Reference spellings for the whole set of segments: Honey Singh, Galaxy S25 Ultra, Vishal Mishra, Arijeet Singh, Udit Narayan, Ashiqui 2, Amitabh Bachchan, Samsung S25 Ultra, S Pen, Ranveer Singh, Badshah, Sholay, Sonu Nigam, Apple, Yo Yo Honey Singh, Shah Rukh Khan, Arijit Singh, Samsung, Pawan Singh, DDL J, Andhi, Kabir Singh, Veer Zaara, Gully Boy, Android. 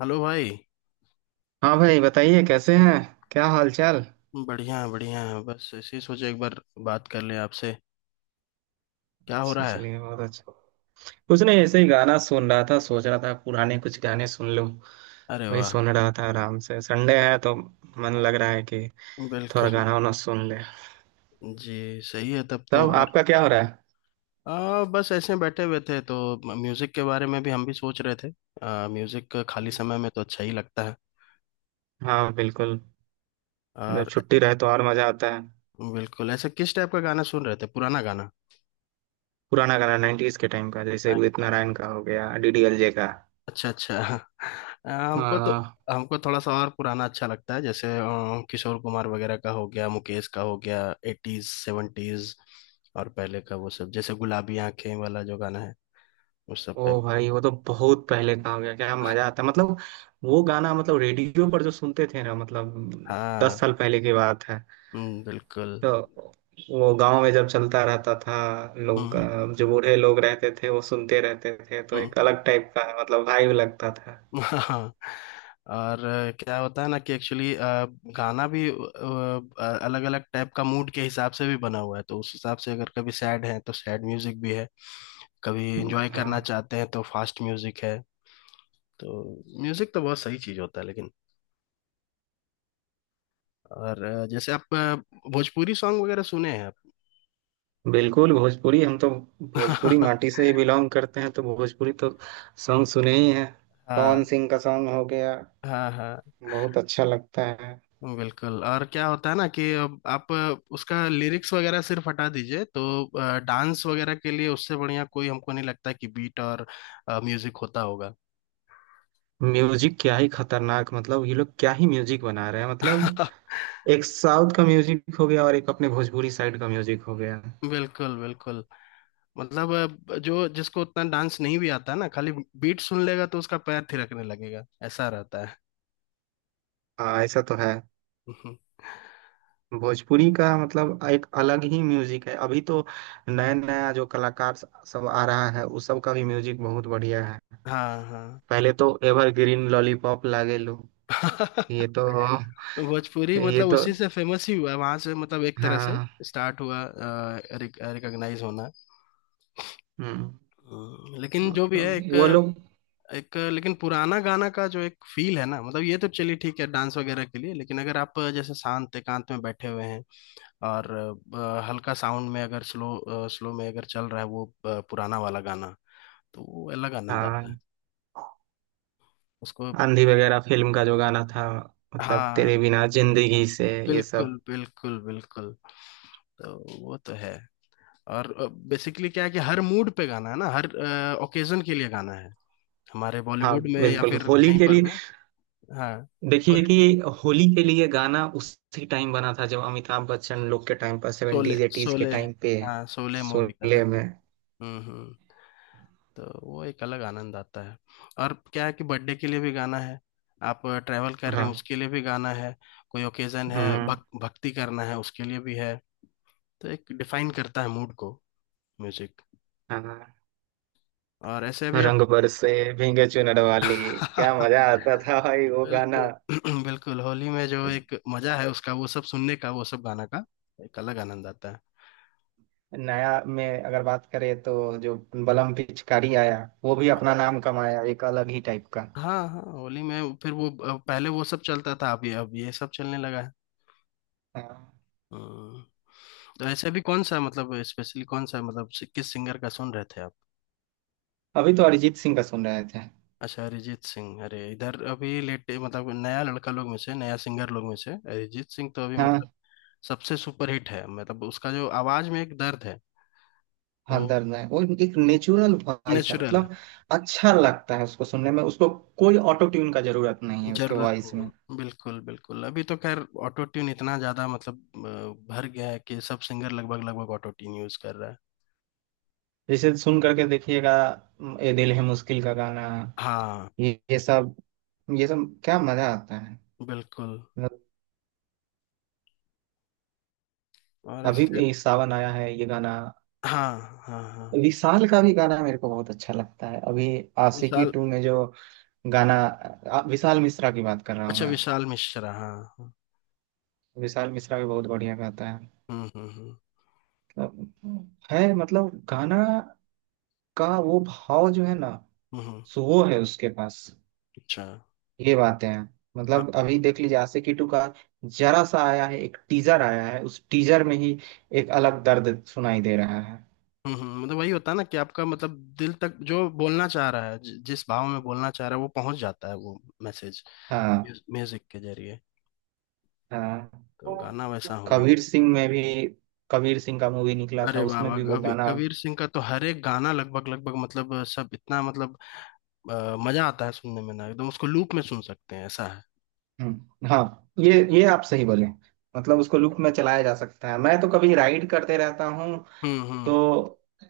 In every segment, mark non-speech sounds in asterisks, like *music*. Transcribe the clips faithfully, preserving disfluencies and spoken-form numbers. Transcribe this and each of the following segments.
Hello भाई। हाँ भाई, बताइए कैसे हैं? क्या हाल चाल? बढ़िया है, बढ़िया है। बस ऐसे ही सोचे एक बार बात कर लें आपसे। क्या हो अच्छा, रहा है? चलिए बहुत अच्छा। कुछ नहीं, ऐसे ही गाना सुन रहा था। सोच रहा था पुराने कुछ गाने सुन लूं। अरे वही वाह। सुन रहा था, आराम से संडे है तो मन लग रहा है कि थोड़ा बिल्कुल। गाना वाना सुन ले। जी सही है तब तो। तब और आपका क्या हो रहा आ, बस ऐसे बैठे हुए थे तो म- म्यूजिक के बारे में भी हम भी सोच रहे थे। आ, म्यूजिक का खाली है? समय में तो अच्छा ही लगता है। हाँ बिल्कुल। जब और छुट्टी रहे तो और मजा आता है। बिल्कुल। ऐसे किस टाइप का गाना सुन रहे थे? पुराना गाना? पुराना गाना, नाइन्टीज के टाइम का, जैसे उदित नारायण का हो गया, डी डी एल जे का। अच्छा अच्छा। अ, हमको तो हाँ। हमको थोड़ा सा और पुराना अच्छा लगता है, जैसे अ, किशोर कुमार वगैरह का हो गया, मुकेश का हो गया, एटीज सेवेंटीज। और पहले का वो सब जैसे गुलाबी आंखें वाला जो गाना है, उस सब ओ टाइप का। भाई वो तो बहुत पहले का हो गया, क्या मजा आता, मतलब वो गाना, मतलब रेडियो पर जो सुनते थे ना मतलब, दस हाँ। साल पहले की बात है। हम्म, बिल्कुल। तो वो गांव में जब चलता रहता था, लोग हम्म। अ, जो बूढ़े लोग रहते थे वो सुनते रहते थे, तो हम्म। एक अलग टाइप का मतलब वाइब लगता था। *laughs* हाँ। और अ, क्या होता है ना कि एक्चुअली गाना भी अलग अलग टाइप का मूड के हिसाब से भी बना हुआ है, तो उस हिसाब से अगर कभी सैड है तो सैड म्यूजिक भी है, कभी एंजॉय करना हाँ चाहते हैं तो फास्ट म्यूजिक है। तो म्यूजिक तो बहुत सही चीज होता है लेकिन। और अ, जैसे आप अ, भोजपुरी सॉन्ग वगैरह सुने हैं आप? बिल्कुल, भोजपुरी हम तो भोजपुरी *laughs* माटी से ही बिलोंग करते हैं, तो भोजपुरी तो सॉन्ग सुने ही हैं। पवन हाँ सिंह का सॉन्ग हो गया, हाँ हाँ। बहुत अच्छा लगता है। बिल्कुल। और क्या होता है ना कि अब आप उसका लिरिक्स वगैरह सिर्फ हटा दीजिए तो डांस वगैरह के लिए उससे बढ़िया कोई हमको नहीं लगता कि बीट और म्यूजिक होता होगा। म्यूजिक क्या ही खतरनाक, मतलब ये लोग क्या ही म्यूजिक बना रहे हैं, मतलब *laughs* एक साउथ का म्यूजिक हो गया और एक अपने भोजपुरी साइड का म्यूजिक हो गया। बिल्कुल बिल्कुल। मतलब अ, जो जिसको उतना डांस नहीं भी आता ना, खाली बीट सुन लेगा तो उसका पैर थिरकने लगेगा, ऐसा रहता है। हाँ ऐसा तो है। *laughs* भोजपुरी का मतलब एक अलग ही म्यूजिक है। अभी तो नया नया जो कलाकार सब आ रहा है, उस सब का भी म्यूजिक बहुत बढ़िया है। हाँ हाँ। पहले तो एवरग्रीन लॉलीपॉप लागे लो, ये *laughs* तो भोजपुरी ये मतलब तो। उसी से फेमस ही हुआ वहां से, मतलब एक तरह से हाँ। स्टार्ट हुआ रिकॉग्नाइज होना। हम्म, हम्म, लेकिन जो भी है मतलब एक। वो लोग। एक लेकिन पुराना गाना का जो एक फील है ना, मतलब ये तो चलिए ठीक है डांस वगैरह के लिए, लेकिन अगर आप जैसे शांत एकांत में बैठे हुए हैं और अ, हल्का साउंड में अगर स्लो स्लो में अगर चल रहा है वो अ, पुराना वाला गाना, तो वो अलग आनंद आता है हाँ। उसको। आंधी वगैरह फिल्म का जो गाना था, मतलब हाँ तेरे बिना जिंदगी से, ये बिल्कुल सब। बिल्कुल बिल्कुल। तो वो तो है। और बेसिकली क्या है कि हर मूड पे गाना है ना, हर ओकेजन के लिए गाना है, हमारे हाँ बॉलीवुड में या बिल्कुल, फिर होली कहीं के पर लिए भी। हाँ। देखिए कि होली के लिए गाना उसी टाइम बना था, जब अमिताभ बच्चन लोग के टाइम पर, शोले सेवेंटीज एटीज के शोले। टाइम पे। हाँ शोले मूवी का शोले था। में। हम्म हम्म। तो वो एक अलग आनंद आता है। और क्या है कि बर्थडे के लिए भी गाना है, आप ट्रैवल कर रहे हैं हाँ। उसके लिए भी गाना है, कोई ओकेजन है, हम्म। भक, भक्ति करना है उसके लिए भी है। तो एक डिफाइन करता है मूड को, म्यूजिक। हाँ। और ऐसे भी आप। रंग बरसे, भीगे चुनर वाली, क्या *laughs* मजा आता था भाई वो गाना। बिल्कुल। *clears throat* बिल्कुल होली में जो एक मजा है उसका, वो सब सुनने का, वो सब गाना का एक अलग आनंद आता है। नया में अगर बात करें तो जो बलम पिचकारी आया, वो भी अपना नाम कमाया, एक अलग ही टाइप का। हाँ हाँ। होली में फिर वो अ, पहले वो सब चलता था, अब ये अब ये सब चलने लगा है। हाँ। हम्म। तो ऐसे अभी कौन सा मतलब स्पेशली कौन सा मतलब सि- किस सिंगर का सुन रहे थे आप? अभी तो अरिजीत सिंह का सुन रहे थे। अच्छा, अरिजीत सिंह। अरे इधर अभी लेटे मतलब नया लड़का लोग में से, नया सिंगर लोग में से अरिजीत सिंह तो अभी मतलब हाँ सबसे सुपरहिट है। मतलब उसका जो आवाज में एक दर्द है। हाँ, वो दर्द है, वो एक नेचुरल वॉइस है नेचुरल। मतलब। अच्छा लगता है उसको सुनने में, उसको कोई ऑटो ट्यून का जरूरत नहीं है उसके जरूरत वॉइस नहीं में। है बिल्कुल बिल्कुल। अभी तो खैर ऑटो ट्यून इतना ज्यादा मतलब अ, भर गया है कि सब सिंगर लगभग लगभग ऑटो ट्यून यूज कर रहा है। जैसे सुन करके देखिएगा, म, ये दिल है मुश्किल का गाना, हाँ ये ये सब, ये सब क्या मजा आता है बिल्कुल। मतलब। और अभी ऐसे। भी सावन आया है, ये गाना। हाँ हाँ हाँ। विशाल का भी गाना मेरे को बहुत अच्छा लगता है। अभी आशिकी विशाल। टू में जो गाना, आ, विशाल मिश्रा की बात कर रहा हूँ अच्छा मैं। विशाल मिश्रा। हाँ हाँ। विशाल मिश्रा भी बहुत बढ़िया गाता है। हम्म हम्म मतलब है मतलब, गाना का वो भाव जो है ना, हम्म हम्म। सो वो है उसके पास। अच्छा। ये बातें हैं। हाँ। मतलब अभी देख लीजिए आशिकी टू का जरा सा आया है, एक टीजर आया है, उस टीजर में ही एक अलग दर्द सुनाई दे रहा है। हम्म हम्म। मतलब वही होता है ना कि आपका मतलब दिल तक जो बोलना चाह रहा है, जि- जिस भाव में बोलना चाह रहा है वो पहुंच जाता है वो मैसेज हाँ। म्यूजिक के जरिए। हाँ। तो गाना वैसा होना कबीर चाहिए। सिंह में भी, कबीर सिंह का मूवी निकला था, अरे उसमें बाबा, भी वो कबीर गाना। कबीर सिंह का तो हर एक गाना लगभग लगभग मतलब सब इतना मतलब अ, मजा आता है सुनने में ना एकदम, उसको लूप में सुन सकते हैं ऐसा है। हम्म, हाँ ये ये आप सही बोले। मतलब उसको लूप में चलाया जा सकता है, मैं तो कभी राइड करते रहता हूँ, हम्म तो हम्म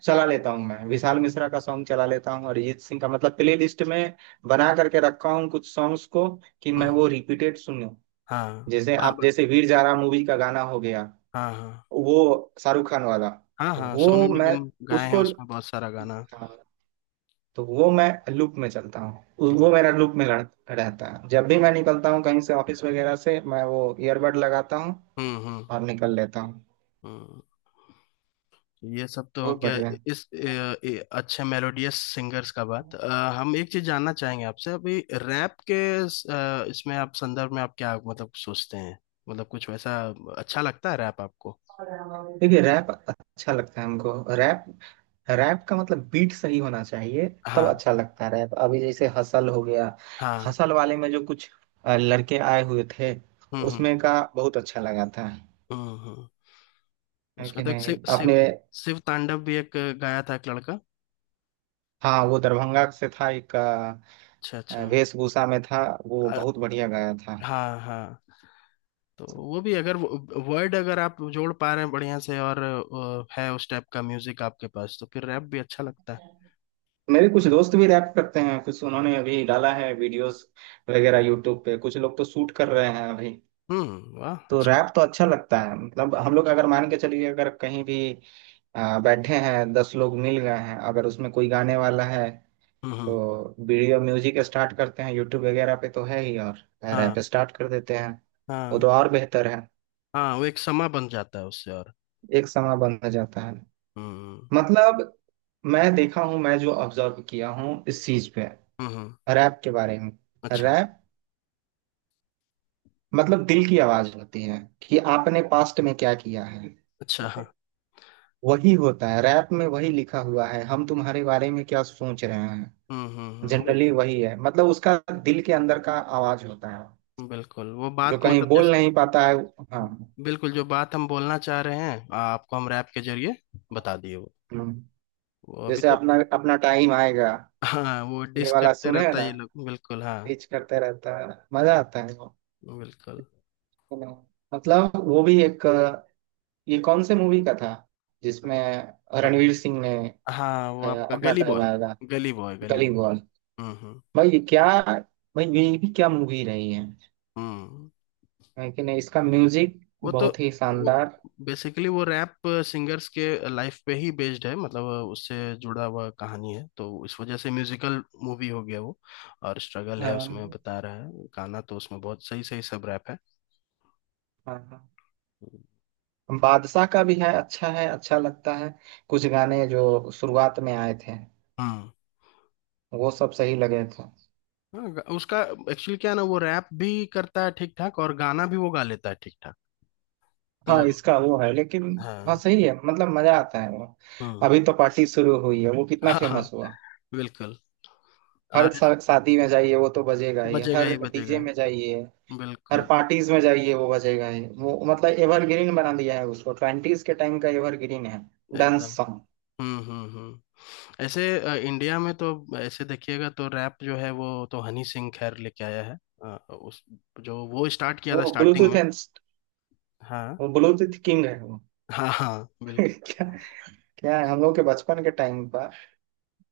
चला लेता हूँ। मैं विशाल मिश्रा का सॉन्ग चला लेता हूँ, अरिजीत सिंह का। मतलब प्ले लिस्ट में बना करके रखा हूँ कुछ सॉन्ग्स को, कि हम्म मैं हम्म। वो रिपीटेड सुनूं। हाँ जैसे बार आप, बार। जैसे वीर जारा मूवी का गाना हो गया, हाँ हाँ वो शाहरुख खान वाला, हाँ। हाँ सोनू वो मैं निगम गाए हैं उसको, उसमें बहुत सारा गाना। हाँ, तो वो मैं लूप में चलता हूँ। उ- वो हम्म मेरा लूप में रह- रहता है। जब भी हम्म मैं निकलता हूँ कहीं से, ऑफिस वगैरह से, मैं वो ईयरबड लगाता हूँ हम्म हम्म और निकल लेता हूँ। हम्म। ये सब तो हो बहुत गया। बढ़िया। इस ए, ए, अच्छे मेलोडियस सिंगर्स का बात। अ, हम एक चीज जानना चाहेंगे आपसे अभी रैप के। स- अ, इसमें आप संदर्भ में आप क्या मतलब सोचते हैं, मतलब कुछ वैसा अच्छा लगता है रैप आपको? देखिए, रैप अच्छा लगता है हमको। रैप, रैप का मतलब बीट सही होना चाहिए, तब हाँ अच्छा लगता है रैप। अभी जैसे हसल हो गया, हाँ। हसल वाले में जो कुछ अ, लड़के आए हुए थे, हम्म हम्म उसमें का बहुत अच्छा लगा था। हम्म हम्म। है उसमें कि तो एक नहीं शिव शिव आपने? शिव तांडव भी एक गाया था, एक लड़का। हाँ वो दरभंगा से था, एक अ, अच्छा अच्छा। वेशभूषा में था, वो अ, बहुत बढ़िया गाया था। हाँ हाँ। तो वो भी अगर वर्ड अगर आप जोड़ पा रहे हैं बढ़िया से और अ, है उस टाइप का म्यूजिक आपके पास, तो फिर रैप भी अच्छा लगता है। मेरे कुछ दोस्त भी रैप करते हैं, कुछ उन्होंने अभी डाला है वीडियोस वगैरह यूट्यूब पे, कुछ लोग तो शूट कर रहे हैं अभी। हम्म वाह तो अच्छा। रैप तो अच्छा लगता है। मतलब हम लोग अगर मान के चलिए, अगर कहीं भी आ, बैठे हैं, दस लोग मिल गए हैं, अगर उसमें कोई गाने वाला है हम्म हम्म। तो वीडियो म्यूजिक स्टार्ट करते हैं यूट्यूब वगैरह पे तो है ही, और हाँ रैप स्टार्ट कर देते हैं। वो हाँ तो और बेहतर है, हाँ वो एक समा बन जाता है उससे और। एक समय बंद हो जाता है। हम्म मतलब मैं देखा हूँ, मैं जो ऑब्जर्व किया हूँ इस चीज पे, हम्म हम्म। रैप के बारे में। अच्छा रैप मतलब दिल की आवाज होती है, कि आपने पास्ट में क्या किया है। अच्छा। हाँ। वही होता है रैप में, वही लिखा हुआ है, हम तुम्हारे बारे में क्या सोच रहे हैं, हम्म हम्म हम्म। वो जनरली वही है मतलब उसका। दिल के अंदर का आवाज होता है, बिल्कुल वो जो बात कहीं मतलब बोल जैसे, नहीं पाता है। हाँ। बिल्कुल जो बात हम बोलना चाह रहे हैं आपको, हम रैप के जरिए बता दिए वो हम्म। वो अभी जैसे तो। अपना अपना टाइम आएगा, हाँ वो ये डिस वाला करते सुने हैं रहता है ना। ये लोग, बिल्कुल हाँ, रीच करते रहता है, मजा आता है वो, बिल्कुल। you know। मतलब वो भी एक, ये कौन से मूवी का था, जिसमें रणवीर सिंह ने, हाँ वो अ, आपका अपना गली टाइम बॉय। आएगा। गली बॉय गली गली बॉय। बॉय। हम्म हम्म भाई ये क्या, भाई ये भी क्या मूवी रही है हम्म। है कि नहीं इसका म्यूजिक वो तो बहुत ही वो शानदार। बेसिकली वो रैप सिंगर्स के लाइफ पे ही बेस्ड है, मतलब उससे जुड़ा हुआ कहानी है, तो इस वजह से म्यूजिकल मूवी हो गया वो। और स्ट्रगल है, हाँ हाँ उसमें बता रहा है गाना, तो उसमें बहुत सही सही सब रैप है। हाँ हाँ। बादशाह का भी है, अच्छा है, अच्छा लगता है। कुछ गाने जो शुरुआत में आए थे, हम्म। वो सब सही लगे थे। हाँ, गा- उसका एक्चुअली क्या है ना वो रैप भी करता है ठीक ठाक और गाना भी वो गा लेता है ठीक ठाक। तो हाँ इसका वो है लेकिन, हाँ हाँ सही है, मतलब मजा आता है वो। हम्म। अभी तो पार्टी शुरू हुई है, वो कितना हाँ हाँ फेमस हुआ। बिल्कुल। हर और इस- शा- शादी में जाइए वो तो बजेगा ही, बजेगा हर ही बजेगा डीजे में जाइए, हर बिल्कुल पार्टीज में जाइए वो बजेगा ही। वो मतलब एवरग्रीन बना दिया है उसको, ट्वेंटीज के टाइम का एवरग्रीन है डांस एकदम। सॉन्ग। हम्म हम्म हम्म। ऐसे अ, इंडिया में तो ऐसे देखिएगा तो रैप जो है वो तो हनी सिंह खैर लेके आया है। अ, उस जो वो स्टार्ट किया था वो स्टार्टिंग ब्लूटूथ, में। हाँ वो ब्लू टिथ किंग है वो। हाँ हाँ। *laughs* बिल्कुल। क्या, क्या है, हम लोग के बचपन के टाइम का,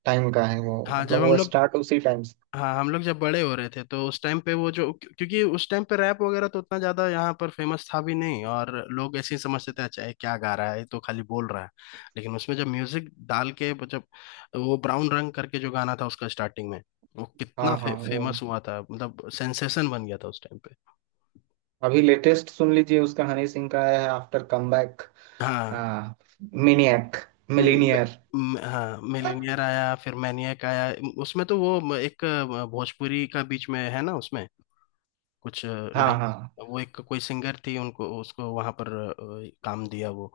टाइम का है वो, हाँ मतलब जब हम वो लोग स्टार्ट उसी टाइम से। हाँ हम लोग जब बड़े हो रहे थे तो उस टाइम पे वो जो क्यों- क्योंकि उस टाइम पे रैप वगैरह तो उतना ज्यादा यहाँ पर फेमस था भी नहीं, और लोग ऐसे ही समझते थे अच्छा ये क्या गा रहा है, ये तो खाली बोल रहा है। लेकिन उसमें जब म्यूजिक डाल के जब वो ब्राउन रंग करके जो गाना था उसका स्टार्टिंग में, वो कितना हाँ फे, हाँ। वो फेमस हुआ था, मतलब सेंसेशन बन गया था उस टाइम पे। अभी लेटेस्ट सुन लीजिए उसका, हनी सिंह का है आफ्टर कमबैक। हाँ हाँ। मिनियक, म- मिलीनियर। म- हाँ मिलीनियर आया फिर मैनियक आया। उसमें तो वो एक भोजपुरी का बीच में है ना उसमें, कुछ हाँ लाइन। हाँ वो एक कोई सिंगर थी, उनको उसको वहां पर अ, काम दिया वो,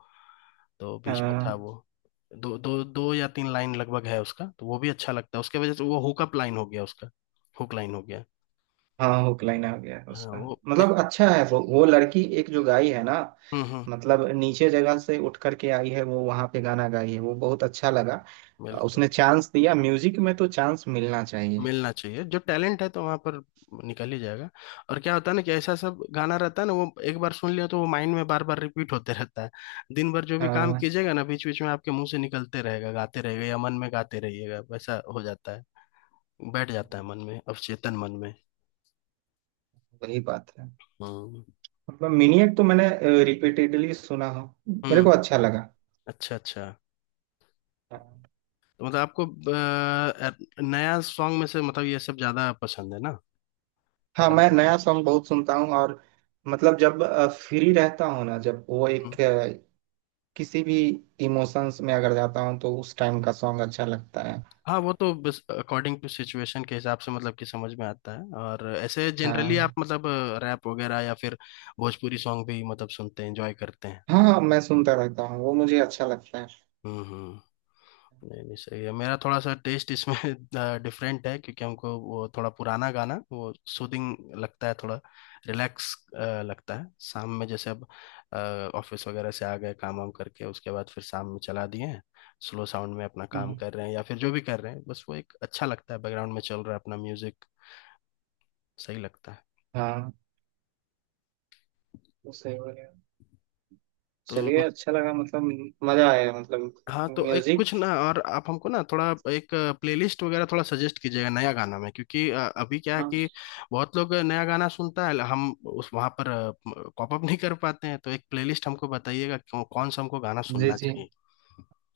तो बीच में था हाँ। वो, दो दो दो या तीन लाइन लगभग है उसका। तो वो भी अच्छा लगता है उसके वजह से वो हुकअप लाइन हो गया उसका, हुक लाइन हो गया। हाँ हुक लाइन आ गया है हाँ उसका। वो मतलब एक। अच्छा है, वो वो लड़की एक जो गाई है ना, हम्म हम्म। मतलब नीचे जगह से उठ करके आई है, वो वहां पे गाना गाई है, वो बहुत अच्छा लगा। बिल्कुल उसने चांस दिया, म्यूजिक में तो चांस मिलना चाहिए। मिलना चाहिए, जो टैलेंट है तो वहां पर निकल ही जाएगा। और क्या होता है ना कि ऐसा सब गाना रहता है ना, वो एक बार सुन लिया तो वो माइंड में बार बार रिपीट होते रहता है। दिन भर जो भी काम हाँ। कीजिएगा ना, बीच बीच में आपके मुंह से निकलते रहेगा, गाते रहेगा या मन में गाते रहिएगा, वैसा हो जाता है। बैठ जाता है मन में, अवचेतन मन में। वही बात है। हम्म मतलब मिनियट तो मैंने रिपीटेडली सुना हो, मेरे को हम्म। अच्छा लगा। अच्छा अच्छा। तो मतलब आपको अ, अ, नया सॉन्ग में से मतलब ये सब ज्यादा पसंद है ना, हाँ रैप मैं नया वगैरह? सॉन्ग बहुत सुनता हूँ, और मतलब जब फ्री रहता हूँ ना, जब वो हम्म। एक अ, किसी भी इमोशंस में अगर जाता हूँ तो उस टाइम का सॉन्ग अच्छा लगता है। हाँ वो तो बस अकॉर्डिंग टू सिचुएशन के हिसाब से मतलब कि समझ में आता है। और ऐसे जनरली आप हाँ मतलब रैप वगैरह या फिर भोजपुरी सॉन्ग भी मतलब सुनते हैं एंजॉय करते हैं? हाँ। हाँ, मैं सुनता रहता हूँ, वो मुझे अच्छा लगता है। हम्म हम्म। नहीं नहीं सही है। मेरा थोड़ा सा टेस्ट इसमें *laughs* डिफरेंट है, क्योंकि हमको वो थोड़ा पुराना गाना वो सूदिंग लगता है थोड़ा, रिलैक्स लगता है। शाम में जैसे अब ऑफिस वगैरह से आ गए काम वाम करके, उसके बाद फिर शाम में चला दिए हैं स्लो साउंड में, अपना काम हम्म, कर रहे हैं या फिर जो भी कर रहे हैं, बस वो एक अच्छा लगता है बैकग्राउंड में चल रहा है अपना म्यूजिक, सही लगता है। हाँ वो सही बोले। तो चलिए अच्छा लगा, मतलब मजा आया मतलब। हाँ तो एक म्यूजिक। कुछ ना, और आप हमको ना थोड़ा एक प्लेलिस्ट वगैरह थोड़ा सजेस्ट कीजिएगा नया गाना में, क्योंकि अ, अभी क्या है हाँ। कि बहुत लोग नया गाना सुनता है हम उस वहाँ पर कॉप अप *laughs* नहीं कर पाते हैं। तो एक प्लेलिस्ट हमको बताइएगा कौन कौन सा हमको गाना जी सुनना जी, चाहिए।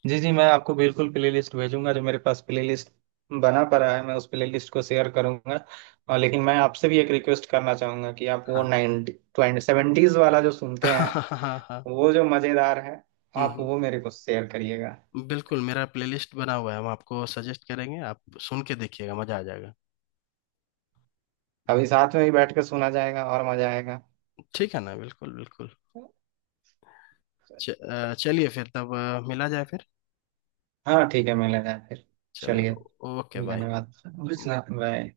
जी जी, मैं आपको बिल्कुल प्लेलिस्ट भेजूंगा। जो मेरे पास प्लेलिस्ट बना पड़ा है, मैं उस प्लेलिस्ट को शेयर करूंगा। और लेकिन मैं आपसे भी एक रिक्वेस्ट करना चाहूंगा कि आप वो हाँ। नाइनटी ट्वेंटी सेवेंटीज वाला जो *laughs* सुनते हाँ हैं, हाँ हाँ। वो जो मज़ेदार है, आप हम्म वो मेरे को शेयर करिएगा। हम्म, बिल्कुल मेरा प्लेलिस्ट बना हुआ है, हम आपको सजेस्ट करेंगे, आप सुन के देखिएगा मजा आ जाएगा। अभी साथ में ही बैठ के सुना जाएगा और मज़ा आएगा। ठीक है ना बिल्कुल बिल्कुल। च- अ, चलिए फिर तब अ, मिला जाए फिर, हाँ ठीक है, मिला जाए फिर। चलिए। चलिए। Okay bye. धन्यवाद। बाय।